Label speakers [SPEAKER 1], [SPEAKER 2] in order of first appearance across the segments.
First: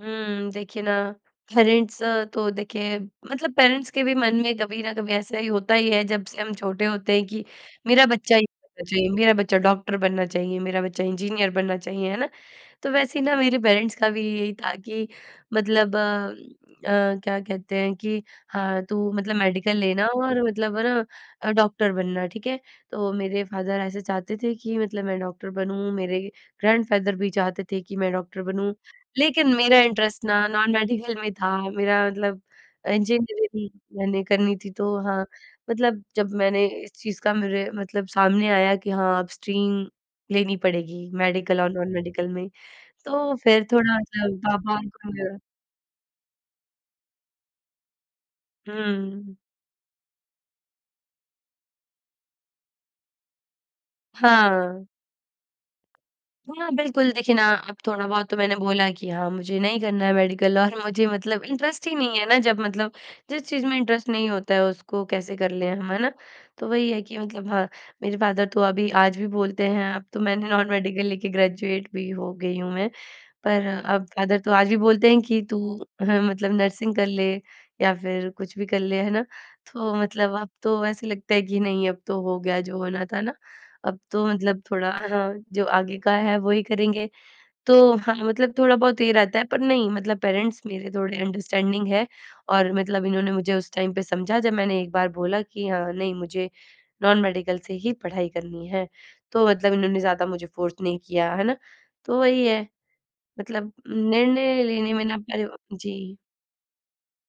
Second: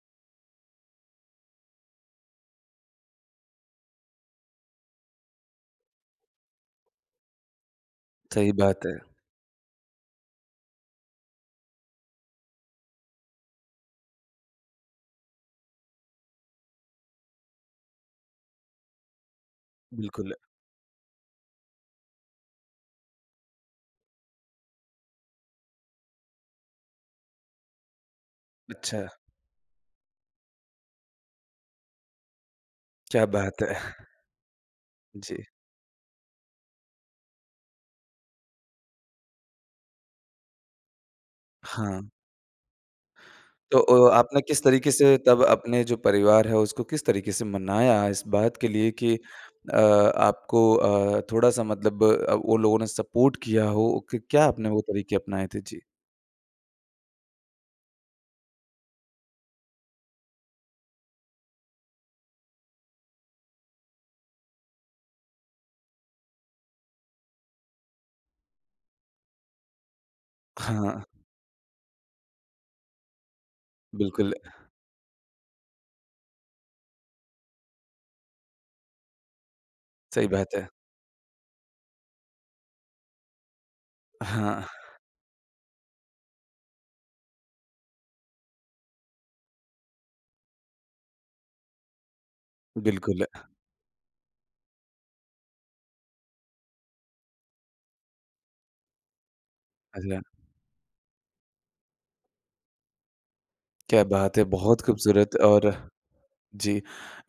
[SPEAKER 1] हुँ। देखिए ना पेरेंट्स तो देखिए मतलब पेरेंट्स के भी मन में कभी ना कभी ऐसा ही होता ही है जब से हम छोटे होते हैं कि मेरा बच्चा ही
[SPEAKER 2] सही
[SPEAKER 1] [unintelligible]
[SPEAKER 2] बात है।
[SPEAKER 1] जी, मेरा बच्चा डॉक्टर बनना चाहिए, मेरा बच्चा इंजीनियर बनना चाहिए, है ना? तो वैसे ही ना मेरे पेरेंट्स का भी यही था कि मतलब अ अ, क्या कहते हैं कि हाँ, तू मतलब मेडिकल लेना
[SPEAKER 2] बिल्कुल है।
[SPEAKER 1] और मतलब है ना, अ, डॉक्टर बनना, ठीक है। तो मेरे फादर ऐसे चाहते थे कि मतलब मैं डॉक्टर बनूँ, मेरे ग्रैंडफादर भी चाहते थे कि मैं डॉक्टर बनूँ।
[SPEAKER 2] अच्छा।
[SPEAKER 1] लेकिन मेरा इंटरेस्ट ना नॉन मेडिकल में था। मेरा मतलब अ,
[SPEAKER 2] क्या बात
[SPEAKER 1] इंजीनियरिंग
[SPEAKER 2] है!
[SPEAKER 1] मैंने करनी थी। तो हाँ,
[SPEAKER 2] जी।
[SPEAKER 1] मतलब जब मैंने इस चीज़ का मेरे मतलब सामने आया कि हाँ, अब स्ट्रीम लेनी पड़ेगी मेडिकल और नॉन
[SPEAKER 2] हाँ।
[SPEAKER 1] मेडिकल में, तो फिर
[SPEAKER 2] तो अ,
[SPEAKER 1] थोड़ा-सा
[SPEAKER 2] आपने किस
[SPEAKER 1] पापा
[SPEAKER 2] तरीके
[SPEAKER 1] को
[SPEAKER 2] से
[SPEAKER 1] ल
[SPEAKER 2] तब अपने जो परिवार है उसको किस तरीके से मनाया इस बात के लिए कि
[SPEAKER 1] हुँ।
[SPEAKER 2] अ, आपको अ, थोड़ा-सा मतलब अ, वो लोगों ने सपोर्ट किया हो कि क्या आपने वो
[SPEAKER 1] हाँ।
[SPEAKER 2] तरीके अपनाए थे? जी।
[SPEAKER 1] हाँ बिल्कुल। देखिए ना अब थोड़ा बहुत तो मैंने बोला कि हाँ मुझे नहीं करना है मेडिकल और मुझे मतलब इंटरेस्ट ही नहीं है ना, जब मतलब जिस चीज़ में इंटरेस्ट नहीं होता है उसको कैसे कर लें हम, है ना? तो वही है कि मतलब हाँ, मेरे फादर तो अभी आज भी बोलते हैं अब तो मैंने नॉन
[SPEAKER 2] हाँ, हाँ।
[SPEAKER 1] मेडिकल लेके ग्रेजुएट भी हो गई हूँ मैं। पर अब
[SPEAKER 2] बिल्कुल।
[SPEAKER 1] फादर तो आज भी बोलते हैं कि तू हाँ मतलब नर्सिंग कर ले या फिर कुछ भी कर ले, है ना। तो
[SPEAKER 2] सही
[SPEAKER 1] मतलब अब
[SPEAKER 2] बात है।
[SPEAKER 1] तो ऐसे लगता है कि नहीं अब तो हो गया जो होना था ना। अब तो मतलब
[SPEAKER 2] हाँ।
[SPEAKER 1] थोड़ा अ, हाँ, जो आगे का है वही करेंगे। तो हाँ, मतलब थोड़ा बहुत ये रहता है, पर नहीं मतलब पेरेंट्स मेरे थोड़े अंडरस्टैंडिंग हैं और मतलब
[SPEAKER 2] बिल्कुल।
[SPEAKER 1] इन्होंने मुझे उस टाइम पे समझा जब मैंने एक बार बोला कि हाँ नहीं, मुझे नॉन मेडिकल से ही पढ़ाई करनी है। तो मतलब इन्होंने
[SPEAKER 2] अच्छा।
[SPEAKER 1] ज़्यादा मुझे फ़ोर्स नहीं किया, है ना। तो वही है मतलब
[SPEAKER 2] क्या बात है!
[SPEAKER 1] निर्णय
[SPEAKER 2] बहुत
[SPEAKER 1] लेने में ना
[SPEAKER 2] खूबसूरत
[SPEAKER 1] पहले ब
[SPEAKER 2] और
[SPEAKER 1] जी।
[SPEAKER 2] जी।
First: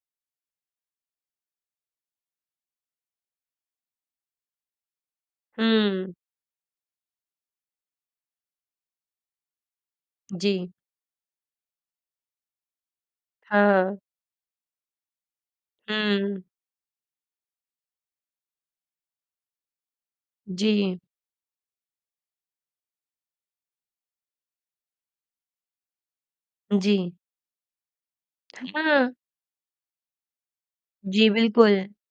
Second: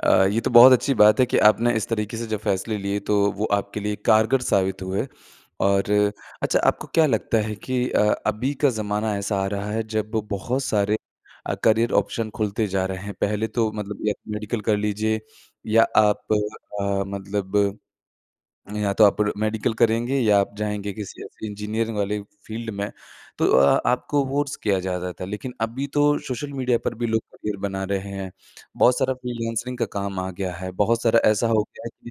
[SPEAKER 2] अ, ये तो बहुत अच्छी बात है कि आपने इस तरीके से जो फैसले लिए तो वो आपके लिए कारगर साबित हुए और
[SPEAKER 1] हुँ।
[SPEAKER 2] अच्छा आपको क्या लगता है कि अ, अभी का ज़माना ऐसा आ रहा है जब बहुत
[SPEAKER 1] जी।
[SPEAKER 2] सारे अ, करियर ऑप्शन खुलते जा रहे हैं। पहले तो
[SPEAKER 1] हाँ।
[SPEAKER 2] मतलब य मेडिकल कर लीजिए या आप
[SPEAKER 1] हुँ।
[SPEAKER 2] अ, मतलब या तो आप मेडिकल करेंगे या आप जाएँगे
[SPEAKER 1] जी।
[SPEAKER 2] किसी ऐसे इंजीनियरिंग वाली फील्ड में। तो अ, आपको फोर्स किया जाता था लेकिन अभी तो सोशल मीडिया पर भी
[SPEAKER 1] जी।
[SPEAKER 2] लोग करियर बना रहे हैं। बहुत
[SPEAKER 1] हाँ।
[SPEAKER 2] सारा फ्रीलांसिंग का काम आ गया है, बहुत सारा
[SPEAKER 1] जी,
[SPEAKER 2] ऐसा हो
[SPEAKER 1] बिल्कुल।
[SPEAKER 2] गया है कि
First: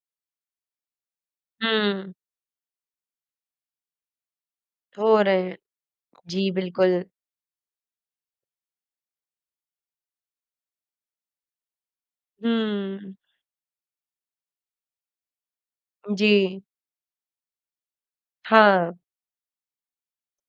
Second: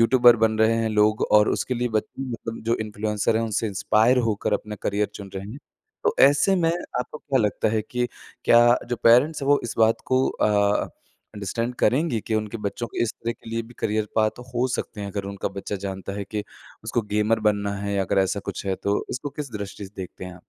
[SPEAKER 2] यूट्यूबर बन रहे हैं लोग और उसके लिए ब
[SPEAKER 1] हुँ।
[SPEAKER 2] मतलब जो इन्फ्लुएंसर हैं उनसे इंस्पायर होकर अपना करियर
[SPEAKER 1] हो
[SPEAKER 2] चुन
[SPEAKER 1] रहे
[SPEAKER 2] रहे
[SPEAKER 1] हैं।
[SPEAKER 2] हैं। तो
[SPEAKER 1] जी,
[SPEAKER 2] ऐसे में
[SPEAKER 1] बिल्कुल।
[SPEAKER 2] आपको क्या लगता है कि क्या जो पेरेंट्स हैं वो इस बात को अ, अंडरस्टैंड करेंगे कि उनके बच्चों को इस
[SPEAKER 1] हुँ।
[SPEAKER 2] तरह के लिए भी करियर पाथ हो सकते हैं अगर उनका बच्चा जानता है कि
[SPEAKER 1] जी।
[SPEAKER 2] उसको गेमर बनना है या अगर ऐसा कुछ है,
[SPEAKER 1] हाँ।
[SPEAKER 2] तो उसको किस दृष्टि से देखते हैं आप?